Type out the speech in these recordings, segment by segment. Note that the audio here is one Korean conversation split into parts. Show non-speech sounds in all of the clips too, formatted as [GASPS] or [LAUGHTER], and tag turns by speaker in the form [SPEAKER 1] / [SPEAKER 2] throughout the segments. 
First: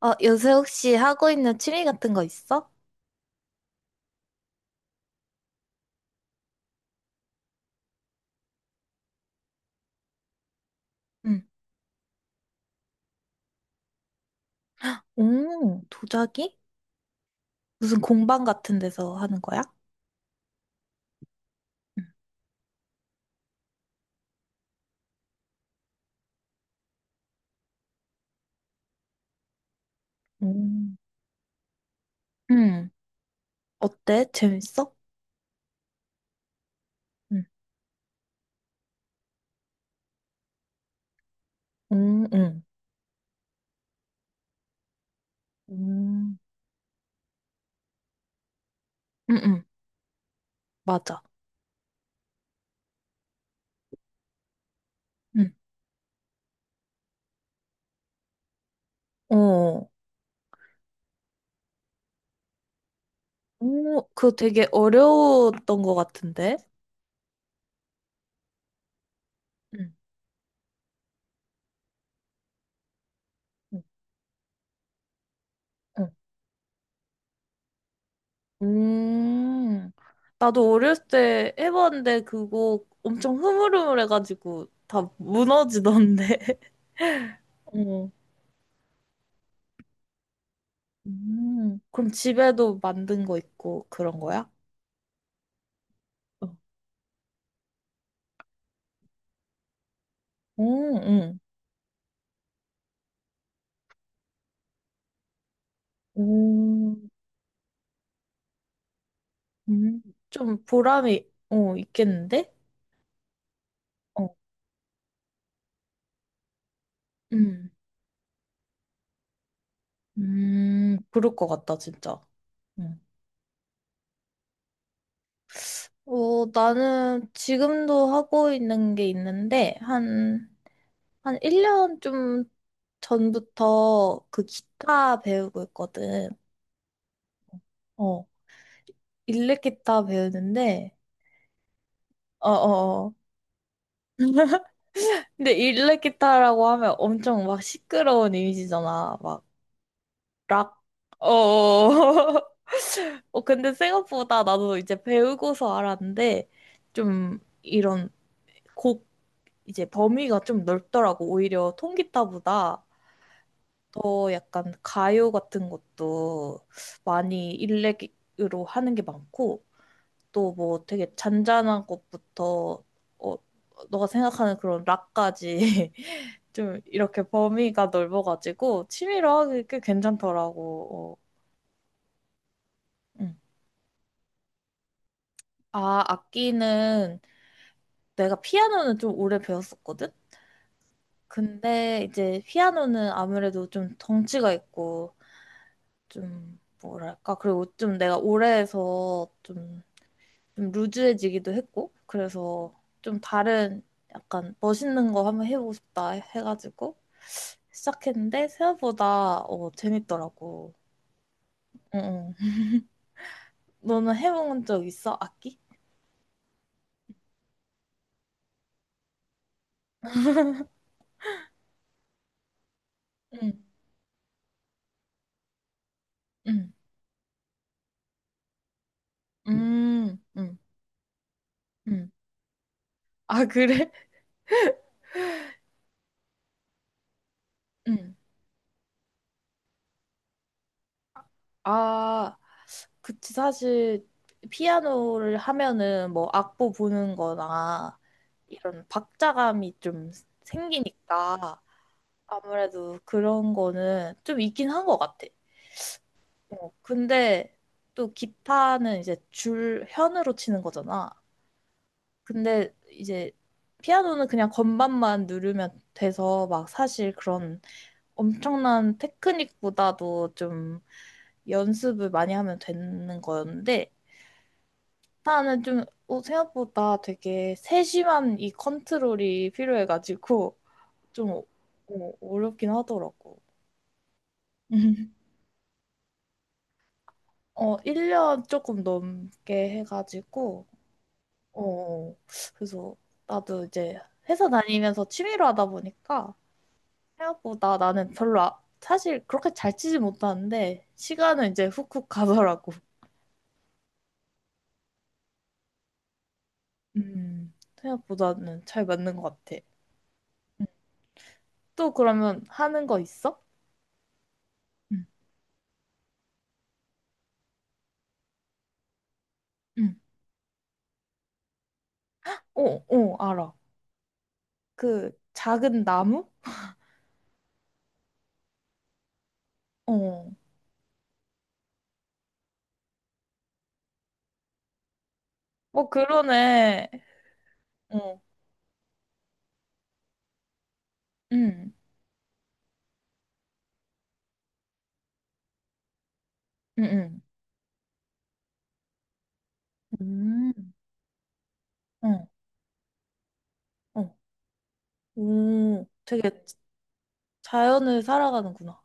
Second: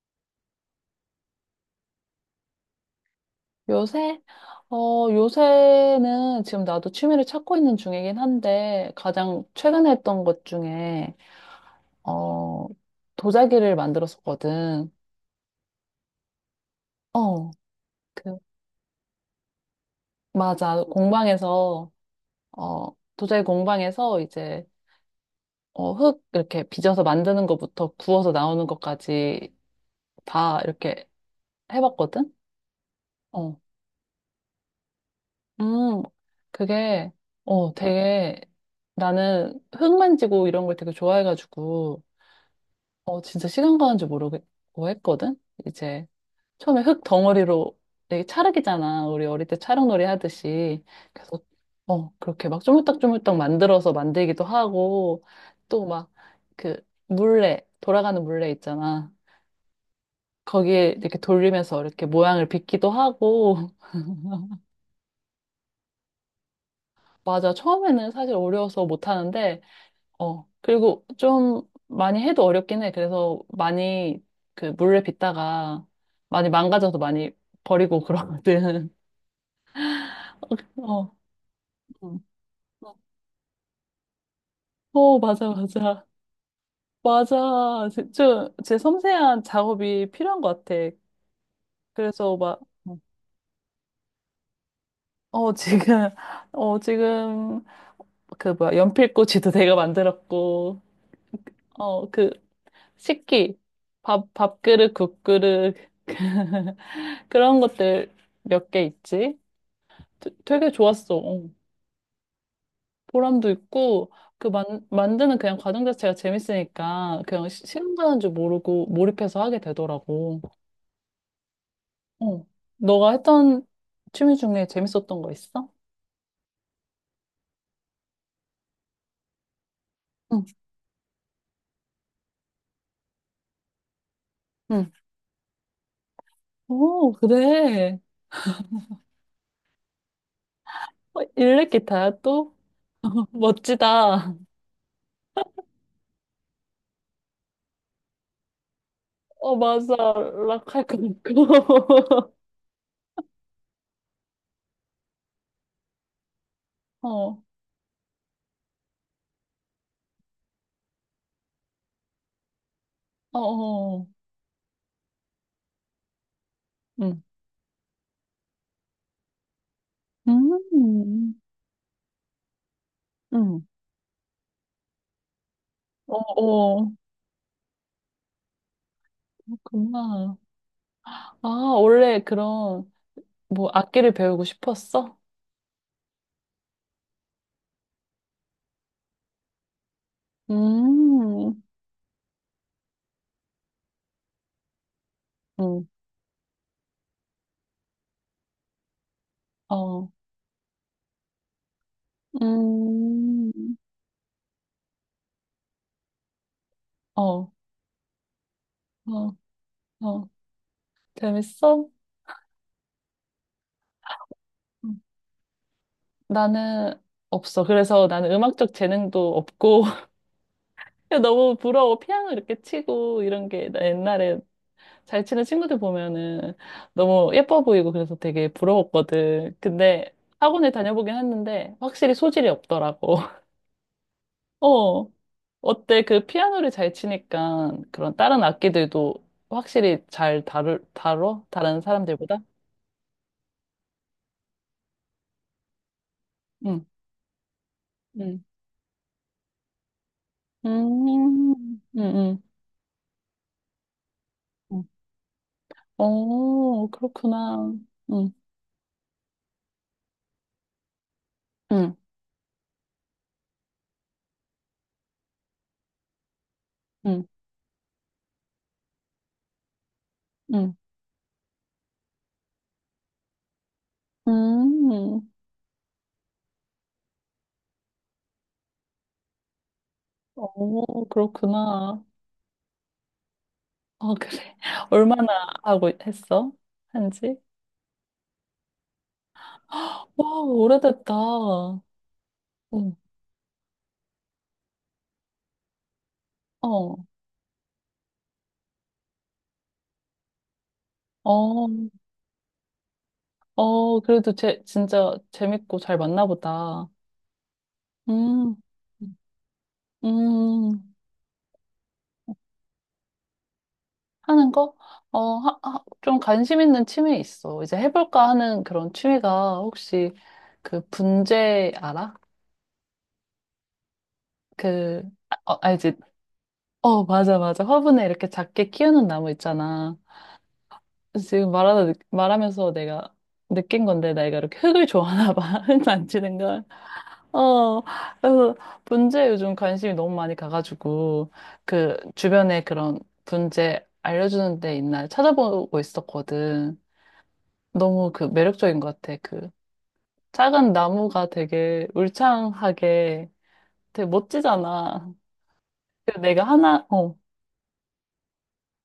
[SPEAKER 1] 요새 혹시 하고 있는 취미 같은 거 있어?
[SPEAKER 2] 요새? 요새는 지금 나도 취미를 찾고 있는 중이긴 한데, 가장 최근에 했던 것 중에,
[SPEAKER 1] 응,
[SPEAKER 2] 어, 도자기를 만들었었거든.
[SPEAKER 1] 오, 도자기?
[SPEAKER 2] 어,
[SPEAKER 1] 무슨
[SPEAKER 2] 그,
[SPEAKER 1] 공방 같은 데서 하는 거야?
[SPEAKER 2] 맞아. 공방에서,
[SPEAKER 1] 응,
[SPEAKER 2] 어, 도자기 공방에서 이제, 흙 이렇게 빚어서 만드는 것부터 구워서 나오는 것까지
[SPEAKER 1] 오.
[SPEAKER 2] 다 이렇게 해봤거든?
[SPEAKER 1] 응.
[SPEAKER 2] 어,
[SPEAKER 1] 어때? 재밌어?
[SPEAKER 2] 음, 그게,
[SPEAKER 1] 응,
[SPEAKER 2] 되게, 나는 흙 만지고 이런 걸 되게 좋아해가지고,
[SPEAKER 1] 응, 응.
[SPEAKER 2] 진짜 시간 가는 줄 모르고 했거든? 이제
[SPEAKER 1] 응.
[SPEAKER 2] 처음에 흙 덩어리로 되게 찰흙이잖아. 우리
[SPEAKER 1] 응,
[SPEAKER 2] 어릴 때
[SPEAKER 1] 응.
[SPEAKER 2] 찰흙놀이 하듯이.
[SPEAKER 1] 맞아.
[SPEAKER 2] 그래서, 그렇게 막 조물딱조물딱 만들어서 만들기도 하고,
[SPEAKER 1] 응,
[SPEAKER 2] 또 막 그 물레, 돌아가는 물레 있잖아.
[SPEAKER 1] 어.
[SPEAKER 2] 거기에 이렇게 돌리면서 이렇게 모양을 빚기도 하고, [LAUGHS]
[SPEAKER 1] 오, 그거 되게 어려웠던 것 같은데?
[SPEAKER 2] 맞아. 처음에는 사실 어려워서 못 하는데,
[SPEAKER 1] 응,
[SPEAKER 2] 그리고 좀 많이 해도 어렵긴 해. 그래서
[SPEAKER 1] 응,
[SPEAKER 2] 많이 그 물을 빚다가
[SPEAKER 1] 응.
[SPEAKER 2] 많이 망가져서 많이 버리고 그러거든.
[SPEAKER 1] 음. 나도
[SPEAKER 2] [LAUGHS]
[SPEAKER 1] 어렸을
[SPEAKER 2] 어.
[SPEAKER 1] 때
[SPEAKER 2] 음.
[SPEAKER 1] 해봤는데 그거 엄청 흐물흐물해가지고 다
[SPEAKER 2] 맞아, 맞아.
[SPEAKER 1] 무너지던데. [LAUGHS]
[SPEAKER 2] 맞아.
[SPEAKER 1] 어.
[SPEAKER 2] 진짜 제 섬세한 작업이 필요한 것 같아.
[SPEAKER 1] 그럼
[SPEAKER 2] 그래서 막,
[SPEAKER 1] 집에도
[SPEAKER 2] 음.
[SPEAKER 1] 만든 거 있고 그런 거야?
[SPEAKER 2] 어, 지금,
[SPEAKER 1] 어.
[SPEAKER 2] [LAUGHS] 지금, 그 뭐야, 연필꽂이도 내가 만들었고,
[SPEAKER 1] 오, 응.
[SPEAKER 2] 어, 그, 식기, 밥그릇, 국그릇, [LAUGHS]
[SPEAKER 1] 오,
[SPEAKER 2] 그런 것들 몇 개 있지.
[SPEAKER 1] 음, 좀
[SPEAKER 2] 되게 좋았어.
[SPEAKER 1] 보람이
[SPEAKER 2] 어.
[SPEAKER 1] 있겠는데?
[SPEAKER 2] 보람도 있고,
[SPEAKER 1] 어.
[SPEAKER 2] 그 만, 만드는 그냥 과정 자체가 재밌으니까, 그냥
[SPEAKER 1] 음,
[SPEAKER 2] 시간 가는 줄 모르고 몰입해서 하게 되더라고.
[SPEAKER 1] 그럴 것 같다, 진짜.
[SPEAKER 2] 어.
[SPEAKER 1] 음.
[SPEAKER 2] 너가 했던 취미 중에 재밌었던 거 있어?
[SPEAKER 1] 나는 지금도 하고 있는 게 있는데,
[SPEAKER 2] 응,
[SPEAKER 1] 한 1년 좀 전부터 그
[SPEAKER 2] 응.
[SPEAKER 1] 기타 배우고 있거든.
[SPEAKER 2] 오, 그래.
[SPEAKER 1] 어, 일렉 기타 배우는데,
[SPEAKER 2] 어, 일렉 기타야, 또?
[SPEAKER 1] 어어어.
[SPEAKER 2] [LAUGHS] 멋지다.
[SPEAKER 1] 근데 일렉 기타라고 하면 엄청 막 시끄러운 이미지잖아. 막
[SPEAKER 2] 어, 맞아.
[SPEAKER 1] 락.
[SPEAKER 2] 락할 거
[SPEAKER 1] 어.
[SPEAKER 2] 같고. [LAUGHS]
[SPEAKER 1] [LAUGHS] 근데 생각보다 나도 이제 배우고서 알았는데 좀
[SPEAKER 2] 어,
[SPEAKER 1] 이런 곡 이제 범위가 좀 넓더라고. 오히려 통기타보다
[SPEAKER 2] 어, 어.
[SPEAKER 1] 더 약간 가요 같은 것도
[SPEAKER 2] 응.
[SPEAKER 1] 많이 일렉으로 하는 게 많고 또 뭐 되게
[SPEAKER 2] 음,
[SPEAKER 1] 잔잔한 것부터 어,
[SPEAKER 2] 응.
[SPEAKER 1] 너가 생각하는 그런 락까지
[SPEAKER 2] 어,
[SPEAKER 1] [LAUGHS] 좀
[SPEAKER 2] 어.
[SPEAKER 1] 이렇게 범위가 넓어가지고 취미로 하기 꽤
[SPEAKER 2] 그렇구나.
[SPEAKER 1] 괜찮더라고. 어,
[SPEAKER 2] 아, 원래 그런
[SPEAKER 1] 응.
[SPEAKER 2] 뭐 악기를 배우고 싶었어?
[SPEAKER 1] 아, 악기는 내가 피아노는 좀 오래 배웠었거든?
[SPEAKER 2] 음,
[SPEAKER 1] 근데 이제 피아노는 아무래도 좀 덩치가 있고
[SPEAKER 2] 응.
[SPEAKER 1] 좀 뭐랄까 그리고 좀 내가 오래 해서 좀,
[SPEAKER 2] 어,
[SPEAKER 1] 좀 루즈해지기도 했고 그래서 좀
[SPEAKER 2] 음,
[SPEAKER 1] 다른 약간 멋있는 거 한번 해보고 싶다 해가지고
[SPEAKER 2] 어,
[SPEAKER 1] 시작했는데
[SPEAKER 2] 어,
[SPEAKER 1] 생각보다
[SPEAKER 2] 어.
[SPEAKER 1] 재밌더라고.
[SPEAKER 2] 재밌어?
[SPEAKER 1] 응, 응. 너는 해본 적
[SPEAKER 2] 음.
[SPEAKER 1] 있어? 악기?
[SPEAKER 2] 나는 없어. 그래서 나는 음악적 재능도 없고 [LAUGHS] 그냥 너무 부러워. 피아노 이렇게 치고 이런
[SPEAKER 1] 응,
[SPEAKER 2] 게나 옛날에 잘 치는 친구들 보면은
[SPEAKER 1] 응,
[SPEAKER 2] 너무 예뻐 보이고 그래서 되게 부러웠거든. 근데
[SPEAKER 1] 응,
[SPEAKER 2] 학원에 다녀보긴 했는데
[SPEAKER 1] 응.
[SPEAKER 2] 확실히 소질이 없더라고.
[SPEAKER 1] 아,
[SPEAKER 2] [LAUGHS]
[SPEAKER 1] 그래?
[SPEAKER 2] 어. 어때? 그 피아노를 잘 치니까
[SPEAKER 1] [LAUGHS] 응.
[SPEAKER 2] 그런 다른 악기들도 확실히 잘 다루 다뤄? 다른
[SPEAKER 1] 아,
[SPEAKER 2] 사람들보다?
[SPEAKER 1] 그치. 사실, 피아노를 하면은 뭐 악보
[SPEAKER 2] 응,
[SPEAKER 1] 보는 거나
[SPEAKER 2] 응,
[SPEAKER 1] 이런 박자감이 좀
[SPEAKER 2] 음,
[SPEAKER 1] 생기니까
[SPEAKER 2] 응, 응.
[SPEAKER 1] 아무래도 그런 거는 좀 있긴
[SPEAKER 2] 응.
[SPEAKER 1] 한 것 같아.
[SPEAKER 2] 어,
[SPEAKER 1] 근데
[SPEAKER 2] 그렇구나.
[SPEAKER 1] 또
[SPEAKER 2] 응,
[SPEAKER 1] 기타는 이제 줄, 현으로 치는 거잖아.
[SPEAKER 2] 응,
[SPEAKER 1] 근데 이제 피아노는 그냥 건반만 누르면 돼서 막 사실
[SPEAKER 2] 응,
[SPEAKER 1] 그런 엄청난 테크닉보다도
[SPEAKER 2] 응,
[SPEAKER 1] 좀 연습을 많이 하면 되는 거였는데
[SPEAKER 2] 음,
[SPEAKER 1] 나는 좀 생각보다 되게 세심한 이 컨트롤이 필요해가지고
[SPEAKER 2] 어,
[SPEAKER 1] 좀
[SPEAKER 2] 그렇구나.
[SPEAKER 1] 어렵긴 하더라고.
[SPEAKER 2] 어, 그래. [LAUGHS] 얼마나
[SPEAKER 1] [LAUGHS]
[SPEAKER 2] 하고 했어? 한지?
[SPEAKER 1] 1년 조금 넘게
[SPEAKER 2] 와,
[SPEAKER 1] 해가지고
[SPEAKER 2] 오래됐다.
[SPEAKER 1] 어, 그래서
[SPEAKER 2] 응,
[SPEAKER 1] 나도 이제 회사 다니면서 취미로 하다 보니까
[SPEAKER 2] 어,
[SPEAKER 1] 생각보다 나는 별로 사실 그렇게 잘 치지 못하는데 시간은 이제
[SPEAKER 2] 어,
[SPEAKER 1] 훅훅 가더라고.
[SPEAKER 2] 어, 그래도 진짜 재밌고 잘 맞나 보다. 음.
[SPEAKER 1] 생각보다는 잘 맞는 것 같아. 음.
[SPEAKER 2] 음,
[SPEAKER 1] 또 그러면 하는 거 있어?
[SPEAKER 2] 하는 거?
[SPEAKER 1] 응,
[SPEAKER 2] 어, 좀 관심 있는 취미 있어. 이제 해볼까 하는 그런 취미가
[SPEAKER 1] 응.
[SPEAKER 2] 혹시 그 분재 알아?
[SPEAKER 1] 어, 어, 알아.
[SPEAKER 2] 그,
[SPEAKER 1] 그
[SPEAKER 2] 아, 어,
[SPEAKER 1] 작은
[SPEAKER 2] 알지?
[SPEAKER 1] 나무?
[SPEAKER 2] 어, 맞아, 맞아. 화분에 이렇게 작게 키우는 나무 있잖아.
[SPEAKER 1] 어,
[SPEAKER 2] 말하면서 내가 느낀 건데, 내가 이렇게 흙을 좋아하나 봐. [LAUGHS] 흙
[SPEAKER 1] 어,
[SPEAKER 2] 만지는 걸.
[SPEAKER 1] 그러네.
[SPEAKER 2] 어,
[SPEAKER 1] 어,
[SPEAKER 2] 그래서 분재 요즘 관심이 너무 많이 가가지고,
[SPEAKER 1] 응,
[SPEAKER 2] 그 주변에 그런 분재 알려주는 데 있나 찾아보고 있었거든.
[SPEAKER 1] 응, 응.
[SPEAKER 2] 너무 그 매력적인 것 같아. 그
[SPEAKER 1] 음.
[SPEAKER 2] 작은 나무가 되게
[SPEAKER 1] 어,
[SPEAKER 2] 울창하게 되게
[SPEAKER 1] 어.
[SPEAKER 2] 멋지잖아.
[SPEAKER 1] 오,
[SPEAKER 2] 그래서
[SPEAKER 1] 되게
[SPEAKER 2] 내가 하나, 어,
[SPEAKER 1] 자연을 살아가는구나.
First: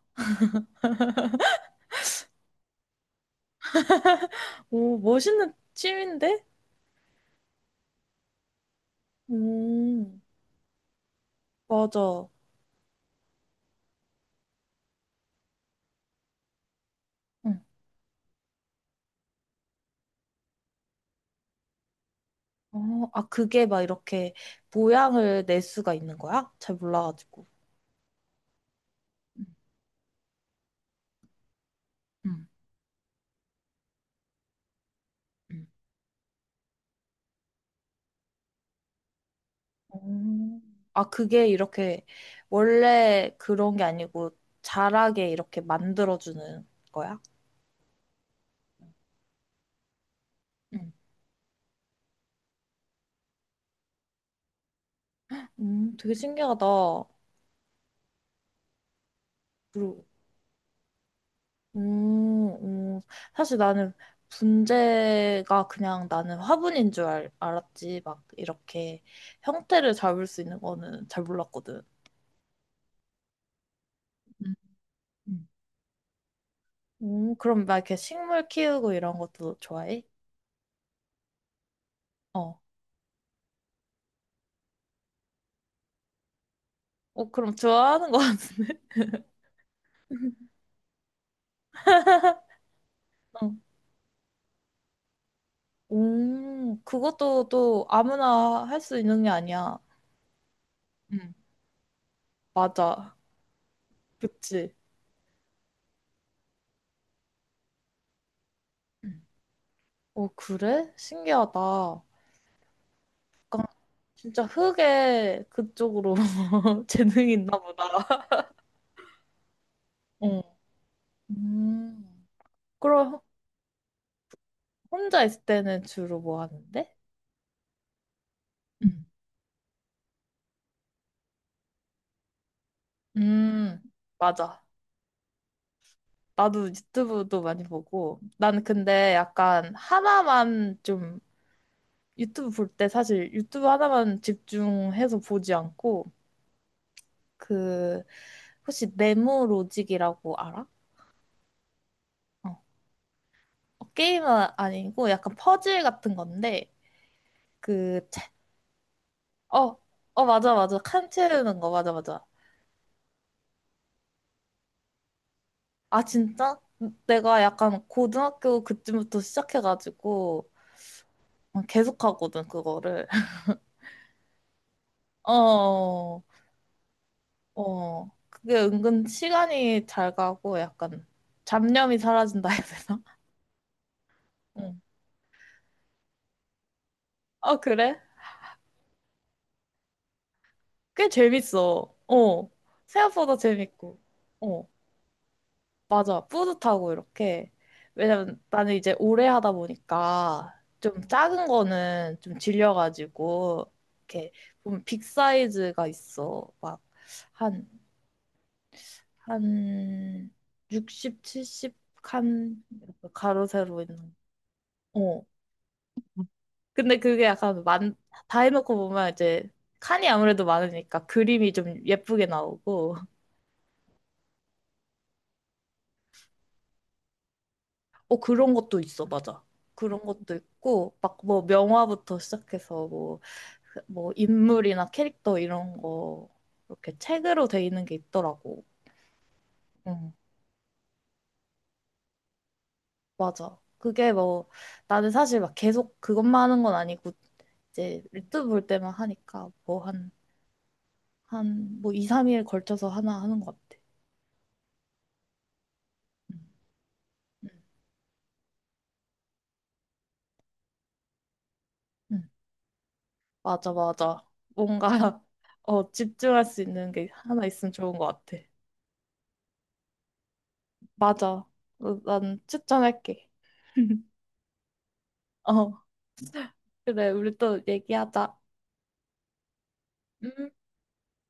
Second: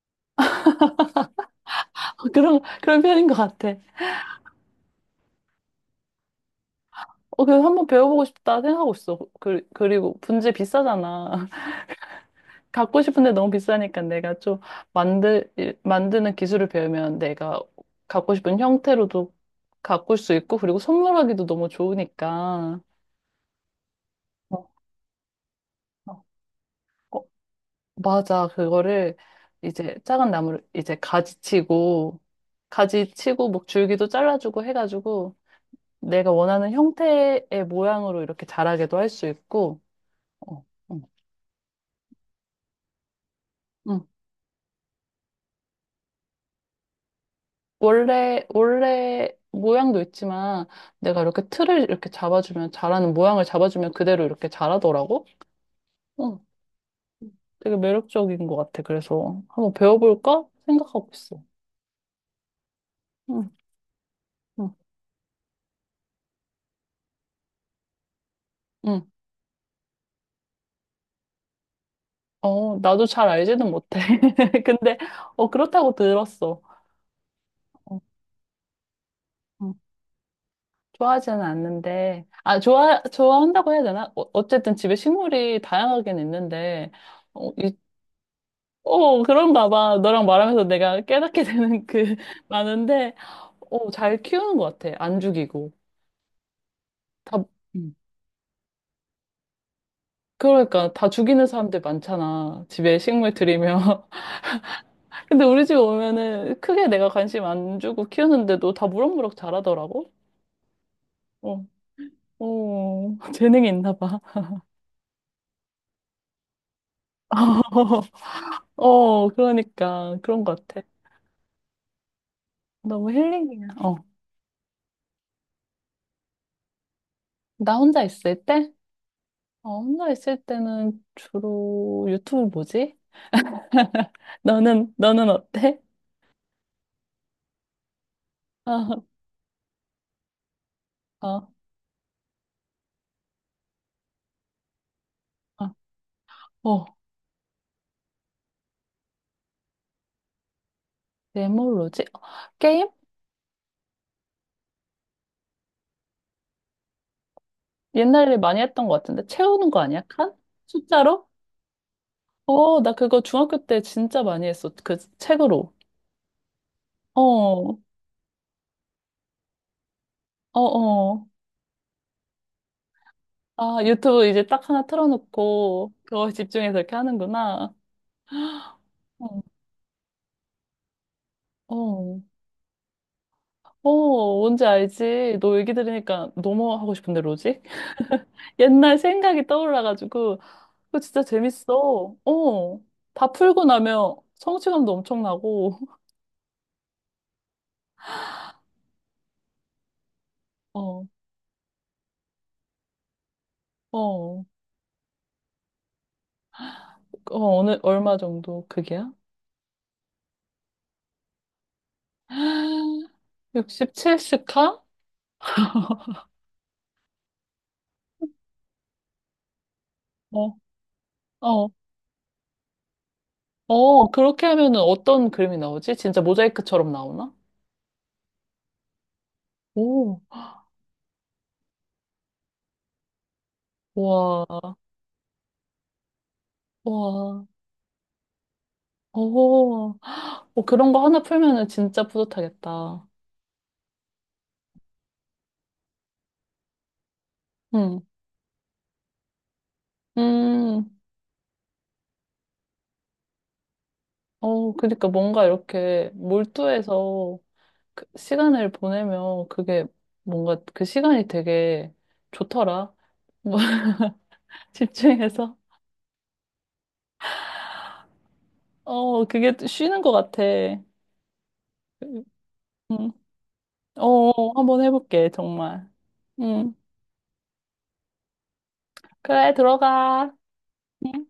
[SPEAKER 2] [LAUGHS] 그런, 그런 편인 것 같아.
[SPEAKER 1] 오, 멋있는 취미인데?
[SPEAKER 2] 어, 그래서 한번 배워보고 싶다 생각하고 있어. 그,
[SPEAKER 1] 오,
[SPEAKER 2] 그리고 분재 비싸잖아. [LAUGHS]
[SPEAKER 1] 맞아.
[SPEAKER 2] 갖고 싶은데 너무 비싸니까 내가 좀 만드는 기술을 배우면
[SPEAKER 1] 응.
[SPEAKER 2] 내가 갖고 싶은 형태로도 가꿀 수 있고, 그리고 선물하기도 너무 좋으니까.
[SPEAKER 1] 어, 아, 그게 막 이렇게
[SPEAKER 2] 어,
[SPEAKER 1] 모양을 낼 수가 있는
[SPEAKER 2] 어.
[SPEAKER 1] 거야? 잘 몰라가지고.
[SPEAKER 2] 맞아. 그거를
[SPEAKER 1] 응,
[SPEAKER 2] 이제 작은 나무를 이제 가지치고,
[SPEAKER 1] 응,
[SPEAKER 2] 가지치고, 뭐 줄기도 잘라주고 해가지고,
[SPEAKER 1] 응.
[SPEAKER 2] 내가 원하는 형태의 모양으로 이렇게 자라게도 할 수 있고,
[SPEAKER 1] 음.
[SPEAKER 2] 어, 응,
[SPEAKER 1] 아, 그게 이렇게 원래 그런 게
[SPEAKER 2] 응.
[SPEAKER 1] 아니고 자라게 이렇게 만들어주는 거야?
[SPEAKER 2] 원래 모양도 있지만,
[SPEAKER 1] 응.
[SPEAKER 2] 내가 이렇게 틀을 이렇게 잡아주면, 자라는 모양을 잡아주면 그대로 이렇게 자라더라고?
[SPEAKER 1] 되게
[SPEAKER 2] 응,
[SPEAKER 1] 신기하다.
[SPEAKER 2] 되게 매력적인 것 같아. 그래서 한번
[SPEAKER 1] 그리고,
[SPEAKER 2] 배워볼까? 생각하고 있어.
[SPEAKER 1] 음, 음,
[SPEAKER 2] 응,
[SPEAKER 1] 사실 나는
[SPEAKER 2] 응,
[SPEAKER 1] 분재가 그냥 나는 화분인 줄 알았지. 막 이렇게
[SPEAKER 2] 응.
[SPEAKER 1] 형태를 잡을 수 있는 거는 잘 몰랐거든.
[SPEAKER 2] 어, 나도 잘 알지는 못해.
[SPEAKER 1] 음,
[SPEAKER 2] [LAUGHS] 근데,
[SPEAKER 1] 음.
[SPEAKER 2] 어, 그렇다고 들었어.
[SPEAKER 1] 그럼 막 이렇게
[SPEAKER 2] 어,
[SPEAKER 1] 식물 키우고 이런 것도
[SPEAKER 2] 어,
[SPEAKER 1] 좋아해?
[SPEAKER 2] 좋아하지는 않는데,
[SPEAKER 1] 어.
[SPEAKER 2] 좋아한다고 해야 되나? 어, 어쨌든 집에 식물이 다양하긴 있는데, 어,
[SPEAKER 1] 그럼
[SPEAKER 2] 이,
[SPEAKER 1] 좋아하는 거 같은데?
[SPEAKER 2] 어, 그런가 봐. 너랑 말하면서 내가 깨닫게 되는 그, [LAUGHS] 많은데,
[SPEAKER 1] [LAUGHS]
[SPEAKER 2] 어, 잘 키우는 것 같아. 안 죽이고. 다,
[SPEAKER 1] 그것도 또
[SPEAKER 2] 음.
[SPEAKER 1] 아무나 할 수 있는 게 아니야.
[SPEAKER 2] 그러니까, 다
[SPEAKER 1] 응,
[SPEAKER 2] 죽이는 사람들 많잖아. 집에
[SPEAKER 1] 맞아.
[SPEAKER 2] 식물 들이면.
[SPEAKER 1] 그치?
[SPEAKER 2] [LAUGHS] 근데 우리 집 오면은 크게 내가 관심 안 주고 키우는데도 다
[SPEAKER 1] 응.
[SPEAKER 2] 무럭무럭 자라더라고.
[SPEAKER 1] 그래?
[SPEAKER 2] 어.
[SPEAKER 1] 신기하다.
[SPEAKER 2] 어, [LAUGHS]
[SPEAKER 1] 약간
[SPEAKER 2] 재능이 있나 봐.
[SPEAKER 1] 진짜 흙에 그쪽으로 [LAUGHS] 재능이 있나 보다. [LAUGHS]
[SPEAKER 2] [LAUGHS] 어, 그러니까
[SPEAKER 1] 어,
[SPEAKER 2] 그런 것 같아.
[SPEAKER 1] 음,
[SPEAKER 2] 너무
[SPEAKER 1] 그럼
[SPEAKER 2] 힐링이야. 어,
[SPEAKER 1] 혼자 있을 때는 주로 뭐 하는데?
[SPEAKER 2] 나 혼자 있을 때?
[SPEAKER 1] 응,
[SPEAKER 2] 어, 혼자 있을 때는 주로 유튜브 보지?
[SPEAKER 1] 음, 맞아.
[SPEAKER 2] 너는 어때?
[SPEAKER 1] 나도 유튜브도 많이 보고. 난 근데
[SPEAKER 2] [LAUGHS]
[SPEAKER 1] 약간 하나만 좀
[SPEAKER 2] 어, 어,
[SPEAKER 1] 유튜브 볼 때 사실 유튜브 하나만 집중해서 보지
[SPEAKER 2] 어,
[SPEAKER 1] 않고
[SPEAKER 2] 어,
[SPEAKER 1] 그 혹시 네모로직이라고 알아?
[SPEAKER 2] 내 뭘로지? 어,
[SPEAKER 1] 어.
[SPEAKER 2] 게임?
[SPEAKER 1] 게임은 아니고 약간 퍼즐 같은 건데 그 채-
[SPEAKER 2] 옛날에 많이 했던 것 같은데. 채우는
[SPEAKER 1] 어,
[SPEAKER 2] 거 아니야?
[SPEAKER 1] 어
[SPEAKER 2] 칸?
[SPEAKER 1] 맞아 맞아 칸
[SPEAKER 2] 숫자로?
[SPEAKER 1] 채우는 거 맞아 맞아
[SPEAKER 2] 어, 나 그거 중학교 때 진짜 많이 했어. 그 책으로.
[SPEAKER 1] 아 진짜?
[SPEAKER 2] 어,
[SPEAKER 1] 내가
[SPEAKER 2] 어,
[SPEAKER 1] 약간 고등학교 그쯤부터 시작해가지고
[SPEAKER 2] 어.
[SPEAKER 1] 계속 하거든 그거를 [LAUGHS]
[SPEAKER 2] 아, 유튜브 이제 딱 하나 틀어놓고
[SPEAKER 1] 어,
[SPEAKER 2] 그거 집중해서 이렇게 하는구나.
[SPEAKER 1] 어 그게 은근
[SPEAKER 2] 어,
[SPEAKER 1] 시간이 잘 가고 약간 잡념이
[SPEAKER 2] 어,
[SPEAKER 1] 사라진다 해야 되나? [LAUGHS]
[SPEAKER 2] 어, 뭔지
[SPEAKER 1] 응.
[SPEAKER 2] 알지? 너 얘기 들으니까 너무 하고 싶은데,
[SPEAKER 1] 아
[SPEAKER 2] 로직?
[SPEAKER 1] 그래?
[SPEAKER 2] [LAUGHS] 옛날 생각이 떠올라가지고 그거
[SPEAKER 1] 꽤
[SPEAKER 2] 진짜
[SPEAKER 1] 재밌어
[SPEAKER 2] 재밌어. 어, 다
[SPEAKER 1] 생각보다
[SPEAKER 2] 풀고
[SPEAKER 1] 재밌고
[SPEAKER 2] 나면
[SPEAKER 1] 어.
[SPEAKER 2] 성취감도 엄청나고. [LAUGHS]
[SPEAKER 1] 맞아. 뿌듯하고 이렇게. 왜냐면 나는 이제 오래 하다 보니까
[SPEAKER 2] 어,
[SPEAKER 1] 좀 작은 거는 좀 질려가지고
[SPEAKER 2] 어,
[SPEAKER 1] 이렇게
[SPEAKER 2] 어,
[SPEAKER 1] 보면 빅 사이즈가 있어. 막 한,
[SPEAKER 2] 어느 얼마 정도 그게야?
[SPEAKER 1] 한 60, 70칸 가로
[SPEAKER 2] [GASPS]
[SPEAKER 1] 세로 있는.
[SPEAKER 2] 67스카?
[SPEAKER 1] 어. 근데 그게 약간 다 해놓고 보면 이제 칸이 아무래도
[SPEAKER 2] 어,
[SPEAKER 1] 많으니까 그림이
[SPEAKER 2] 어,
[SPEAKER 1] 좀 예쁘게 나오고.
[SPEAKER 2] 어, 그렇게 하면은 어떤 그림이 나오지? 진짜 모자이크처럼 나오나?
[SPEAKER 1] 그런 것도 있어. 맞아. 그런
[SPEAKER 2] 오,
[SPEAKER 1] 것도 있고 막 뭐 명화부터 시작해서 뭐 그뭐
[SPEAKER 2] 와.
[SPEAKER 1] 인물이나 캐릭터 이런 거 이렇게
[SPEAKER 2] 와,
[SPEAKER 1] 책으로 돼 있는 게 있더라고.
[SPEAKER 2] 오,
[SPEAKER 1] 응,
[SPEAKER 2] 어, 그런 거 하나 풀면은 진짜 뿌듯하겠다.
[SPEAKER 1] 맞아. 그게 뭐 나는 사실 막 계속 그것만 하는 건 아니고
[SPEAKER 2] 응,
[SPEAKER 1] 이제 유튜브 볼 때만 하니까 뭐 한,
[SPEAKER 2] 음,
[SPEAKER 1] 한, 뭐 2, 3일 걸쳐서 하나 하는 것 같아.
[SPEAKER 2] 어, 그러니까 뭔가 이렇게
[SPEAKER 1] 응,
[SPEAKER 2] 몰두해서
[SPEAKER 1] 응,
[SPEAKER 2] 그 시간을 보내면 그게 뭔가 그 시간이 되게
[SPEAKER 1] 응.
[SPEAKER 2] 좋더라. 뭐,
[SPEAKER 1] 맞아,
[SPEAKER 2] [LAUGHS]
[SPEAKER 1] 맞아. 뭔가 [LAUGHS]
[SPEAKER 2] 집중해서.
[SPEAKER 1] 집중할 수 있는 게 하나 있으면 좋은 것 같아.
[SPEAKER 2] 어, 그게 또 쉬는 것 같아.
[SPEAKER 1] 맞아. 난
[SPEAKER 2] 응,
[SPEAKER 1] 추천할게. [LAUGHS]
[SPEAKER 2] 어, 한번 해볼게,
[SPEAKER 1] 어,
[SPEAKER 2] 정말. 응,
[SPEAKER 1] 그래, 우리 또 얘기하자.
[SPEAKER 2] 그래, 들어가.
[SPEAKER 1] 음.
[SPEAKER 2] 음.